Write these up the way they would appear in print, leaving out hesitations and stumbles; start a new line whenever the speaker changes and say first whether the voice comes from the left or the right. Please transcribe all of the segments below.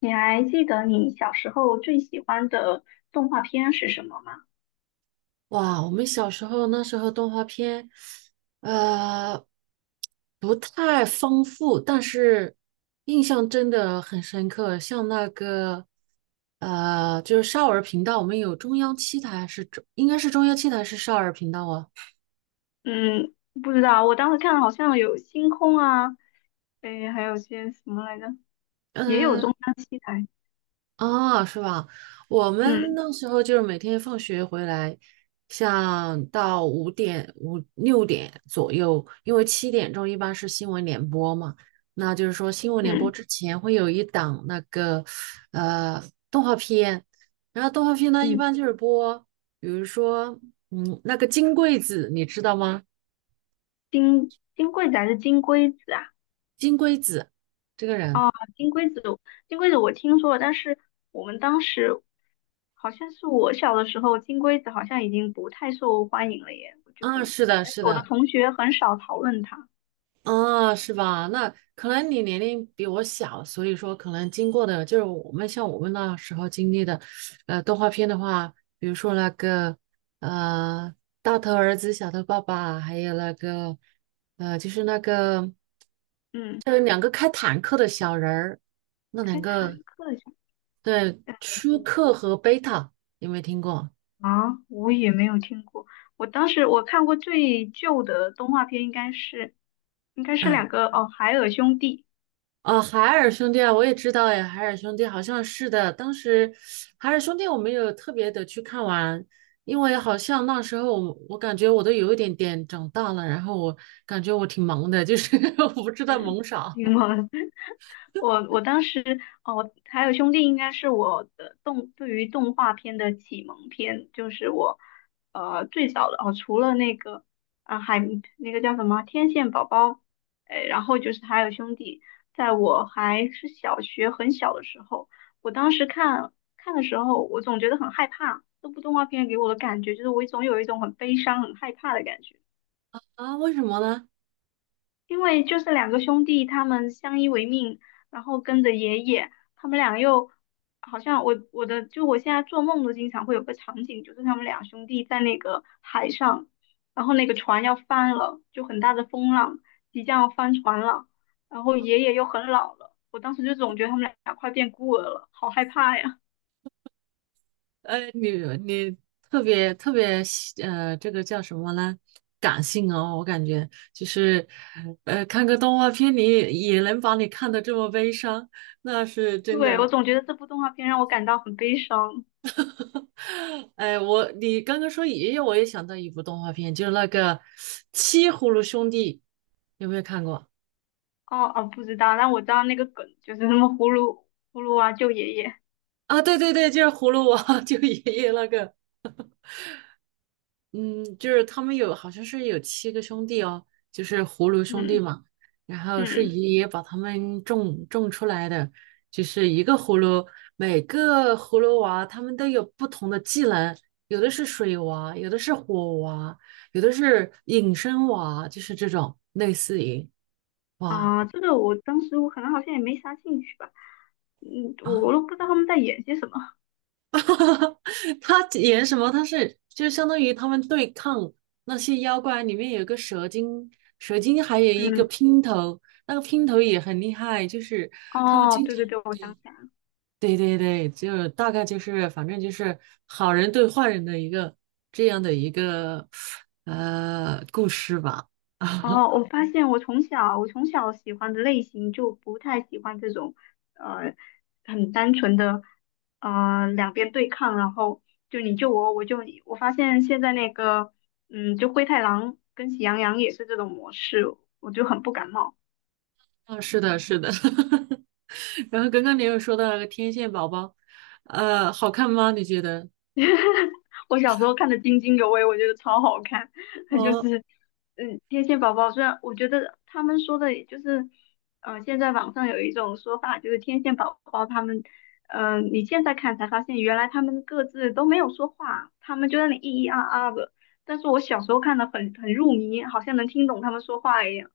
left: 你还记得你小时候最喜欢的动画片是什么吗？
right: 哇，我们小时候那时候动画片，呃，不太丰富，但是印象真的很深刻。像那个，就是少儿频道，我们有中央七台是中，应该是中央七台是少儿频道啊。
left: 嗯，不知道，我当时看好像有星空啊，诶，还有些什么来着，也有
right: 呃
left: 中央七台。
right: 啊，是吧？我们
left: 嗯
right: 那时候就是每天放学回来，像到五点、五六点左右，因为七点钟一般是新闻联播嘛，那就是说新闻联播
left: 嗯
right: 之前会有一档那个呃动画片，然后动画片呢一
left: 嗯，
right: 般就是播，比如说那个金龟子，你知道吗？
left: 金龟子还是金龟子啊？
right: 金龟子这个人
left: 哦，金龟子，金龟子我听说了，但是我们当时好像是我小的时候，金龟子好像已经不太受欢迎了耶。我觉得
right: 啊，是的，是
left: 我的
right: 的。
left: 同学很少讨论它。
right: 啊，是吧？那可能你年龄比我小，所以说可能经过的就是我们像我们那时候经历的，动画片的话，比如说那个呃《大头儿子小头爸爸》，还有那个呃就是那个
left: 嗯，
right: 就是两个开坦克的小人儿，那两
left: 开坦
right: 个
left: 克。
right: 对舒克和贝塔有没有听过？
left: 啊，我也没有听过。我当时我看过最旧的动画片，应该是
right: 嗯。
left: 两个哦，海尔兄弟。
right: 哦，海尔兄弟啊，我也知道呀，海尔兄弟好像是的。当时海尔兄弟我没有特别的去看完，因为好像那时候我感觉我都有一点点长大了，然后我感觉我挺忙的，就是 我不知
left: 嗯，
right: 道 忙啥
left: 英文，我当时哦，还有兄弟应该是我的对于动画片的启蒙片，就是我最早的哦，除了那个啊海那个叫什么天线宝宝，哎，然后就是还有兄弟，在我还是小学很小的时候，我当时看的时候，我总觉得很害怕，这部动画片给我的感觉就是我总有一种很悲伤、很害怕的感觉。
right: 啊？为什么呢？
left: 因为就是两个兄弟，他们相依为命，然后跟着爷爷，他们俩又好像我我的就我现在做梦都经常会有个场景，就是他们俩兄弟在那个海上，然后那个船要翻了，就很大的风浪，即将要翻船了，然后爷爷又很老了，我当时就总觉得他们俩快变孤儿了，好害怕呀！
right: 你你特别特别喜这个叫什么呢？感性哦，我感觉就是看个动画片你也能把你看的这么悲伤，那是 真
left: 对，我
right: 的。
left: 总觉得这部动画片让我感到很悲伤。
right: 哎，我你刚刚说爷爷，我也想到一部动画片，就是那个《七葫芦兄弟》，有没有看过
left: 哦哦，不知道，但我知道那个梗就是什么葫芦娃救爷爷，
right: 啊？对对对，就是葫芦娃，就爷爷那个。嗯，就是他们有好像是有七个兄弟哦，就是葫芦兄弟
left: 嗯
right: 嘛。然后是
left: 嗯。
right: 爷爷把他们种种出来的，就是一个葫芦，每个葫芦娃他们都有不同的技能，有的是水娃，有的是火娃，有的是隐身娃，就是这种类似于哇
left: 啊，这个我当时我可能好像也没啥兴趣吧，嗯，
right: 啊，
left: 我都不知道他们在演些什么。
right: 他演什么？他是就相当于他们对抗那些妖怪，里面有个蛇精，蛇精还有一个
left: 嗯，
right: 姘头，那个姘头也很厉害，就是他们
left: 哦，
right: 经
left: 对
right: 常
left: 对对，我想起来了。
right: 对对对，就大概就是反正就是好人对坏人的一个这样的一个故事吧。
left: 哦，我发现我从小喜欢的类型就不太喜欢这种，呃，很单纯的，呃，两边对抗，然后就你救我，我救你。我发现现在那个，嗯，就灰太狼跟喜羊羊也是这种模式，我就很不感冒。
right: 啊，是的，是的。然后刚刚你又说到那个天线宝宝，好看吗？你觉得？
left: 我小时候看的津津有味，我觉得超好看。它就
right: 哦
left: 是，嗯，天线宝宝虽然我觉得他们说的也就是，嗯、现在网上有一种说法，就是天线宝宝他们，嗯、你现在看才发现原来他们各自都没有说话，他们就在那里咿咿啊啊的。但是我小时候看的很入迷，好像能听懂他们说话一样。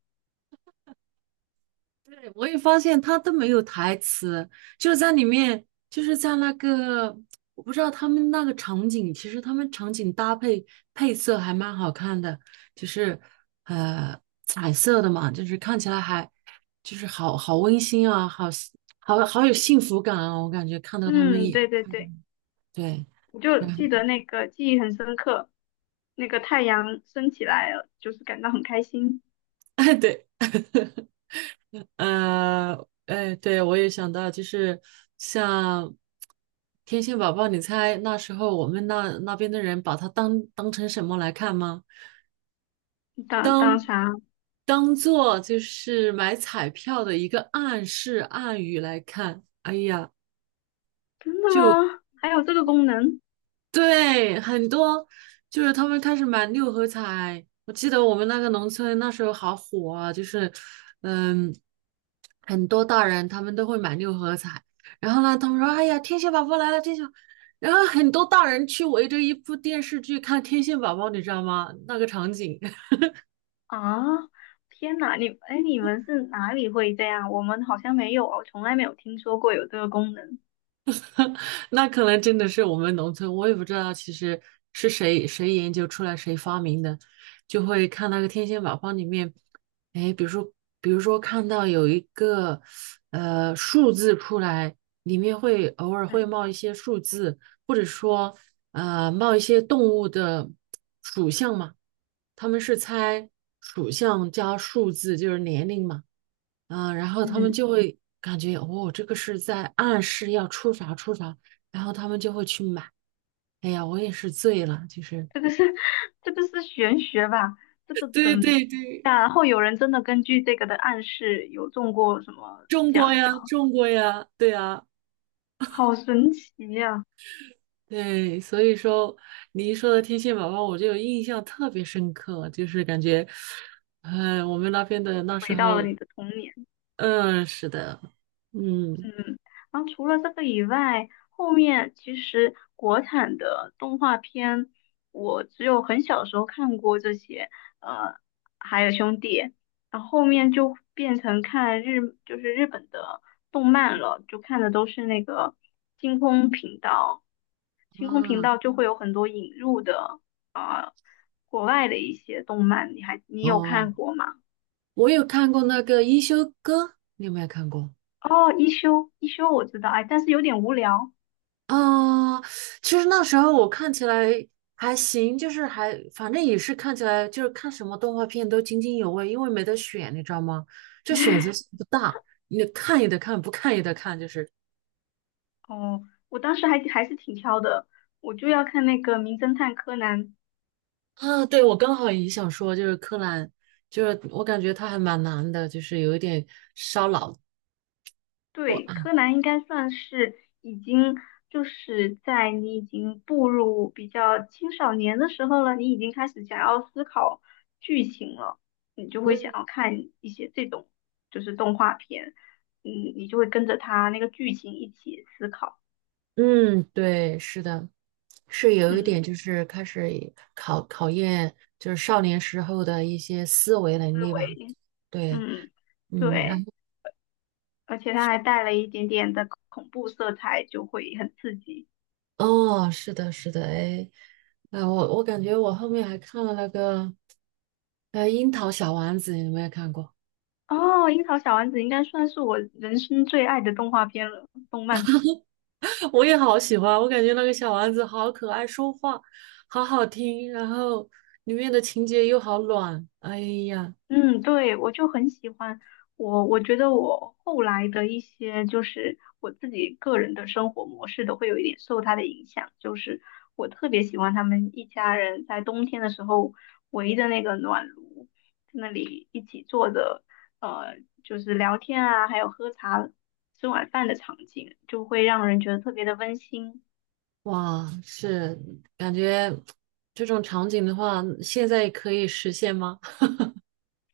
right: 对，我也发现他都没有台词，就是在里面，就是在那个，我不知道他们那个场景，其实他们场景搭配配色还蛮好看的，就是呃彩色的嘛，就是看起来还就是好好温馨啊，好好好有幸福感啊，我感觉看到他们
left: 嗯，
right: 也
left: 对对对，
right: 对，
left: 我就记得
right: 嗯，
left: 那个记忆很深刻，那个太阳升起来了，就是感到很开心。
right: 对。呃，哎，对，我也想到，就是像天线宝宝，你猜那时候我们那那边的人把它当当成什么来看吗？
left: 当当啥？
right: 当做就是买彩票的一个暗示暗语来看。哎呀，
left: 真的吗？还有这个功能
right: 对，很多就是他们开始买六合彩。我记得我们那个农村那时候好火啊，就是嗯，很多大人他们都会买六合彩。然后呢，他们说："哎呀，天线宝宝来了，天线。"然后很多大人去围着一部电视剧看《天线宝宝》，你知道吗？那个场景。
left: 啊！天哪，你哎，你们是哪里会这样？我们好像没有哦，从来没有听说过有这个功能。
right: 那可能真的是我们农村，我也不知道其实是谁谁研究出来谁发明的，就会看那个天线宝宝里面，哎，比如说比如说看到有一个数字出来，里面会偶尔会
left: 嗯
right: 冒一些数字，或者说冒一些动物的属相嘛，他们是猜属相加数字就是年龄嘛。然后他们
left: 嗯，
right: 就会感觉哦，这个是在暗示要出啥出啥，然后他们就会去买。哎呀，我也是醉了，就是
left: 这个是 这个是玄学吧？这个 怎
right: 对
left: 么
right: 对对，
left: 然后有人真的根据这个的暗示有中过什么
right: 中
left: 奖
right: 国呀，
left: 吗？
right: 中国呀，对呀，
left: 好神奇呀、
right: 对，所以说你一说到天线宝宝，我就有印象特别深刻，就是感觉，嗯，我们那边的那时
left: 回到
right: 候，
left: 了你的童年。
right: 嗯，是的，嗯
left: 嗯，然后除了这个以外，后面其实国产的动画片，我只有很小的时候看过这些，呃，还有兄弟，然后后面就变成看日，就是日本的动漫了，就看的都是那个星空频道，星空频
right: 嗯
left: 道就会有很多引入的啊、呃国外的一些动漫，你有
right: 哦，
left: 看过吗？
right: 我有看过那个《一休哥》，你有没有看过？
left: 哦，一休我知道，哎，但是有点无聊。
right: 啊，其实那时候我看起来还行，就是还反正也是看起来就是看什么动画片都津津有味，因为没得选，你知道吗？就选 择性不大，你看也得看，不看也得看，就是
left: 哦，我当时还是挺挑的，我就要看那个《名侦探柯南》。
right: 啊，对，我刚好也想说，就是柯南，就是我感觉他还蛮难的，就是有一点烧脑破
left: 对，
right: 案。
left: 柯南应该算是已经就是在你已经步入比较青少年的时候了，你已经开始想要思考剧情了，你就会想
right: 嗯
left: 要看一些这种就是动画片，嗯，你就会跟着它那个剧情一起思考，
right: 嗯，对，是的。是有一点，
left: 嗯，
right: 就是开始考验，就是少年时候的一些思维能
left: 思
right: 力吧。
left: 维，
right: 对，
left: 嗯，
right: 嗯，然后
left: 对，而且它还带了一点点的恐怖色彩，就会很刺激。
right: 哦，是的，是的，哎，啊，我感觉我后面还看了那个，《樱桃小丸子》，你有没有看过？
left: 哦，《樱桃小丸子》应该算是我人生最爱的动画片了，动漫。
right: 我也好喜欢，我感觉那个小丸子好可爱，说话好好听，然后里面的情节又好暖，哎呀，
left: 嗯，对，我就很喜欢。我我觉得我后来的一些，就是我自己个人的生活模式都会有一点受它的影响。就是我特别喜欢他们一家人在冬天的时候围着那个暖炉，在那里一起坐着，呃，就是聊天啊，还有喝茶、吃晚饭的场景，就会让人觉得特别的温馨。
right: 哇，是感觉这种场景的话，现在可以实现吗？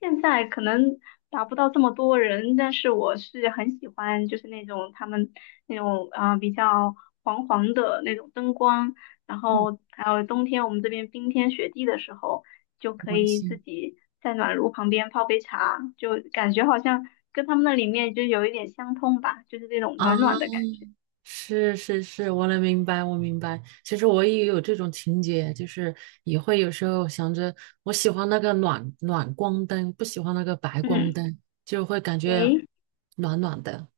left: 现在可能达不到这么多人，但是我是很喜欢，就是那种他们那种啊、呃比较黄黄的那种灯光，然
right: 嗯，
left: 后还有冬天我们这边冰天雪地的时候，就可
right: 温
left: 以自
right: 馨。
left: 己在暖炉旁边泡杯茶，就感觉好像跟他们那里面就有一点相通吧，就是这种暖暖的
right: 啊。
left: 感觉。
right: 是是是，我能明白，我明白。其实我也有这种情节，就是也会有时候想着，我喜欢那个暖暖光灯，不喜欢那个白光
left: 嗯，
right: 灯，就会感觉
left: 诶，
right: 暖暖的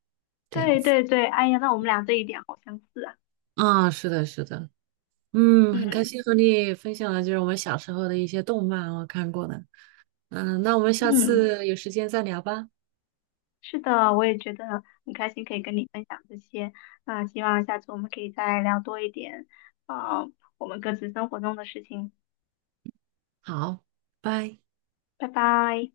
right: 这样
left: 对
right: 子。
left: 对对，哎呀，那我们俩这一点好相似啊。
right: 啊，是的，是的，嗯，很开
left: 嗯
right: 心和你分享了，就是我们小时候的一些动漫，我看过的。嗯，那我们下
left: 嗯。
right: 次有时间再聊吧。
left: 是的，我也觉得很开心可以跟你分享这些。那希望下次我们可以再聊多一点，啊，我们各自生活中的事情。
right: 好，拜。
left: 拜拜。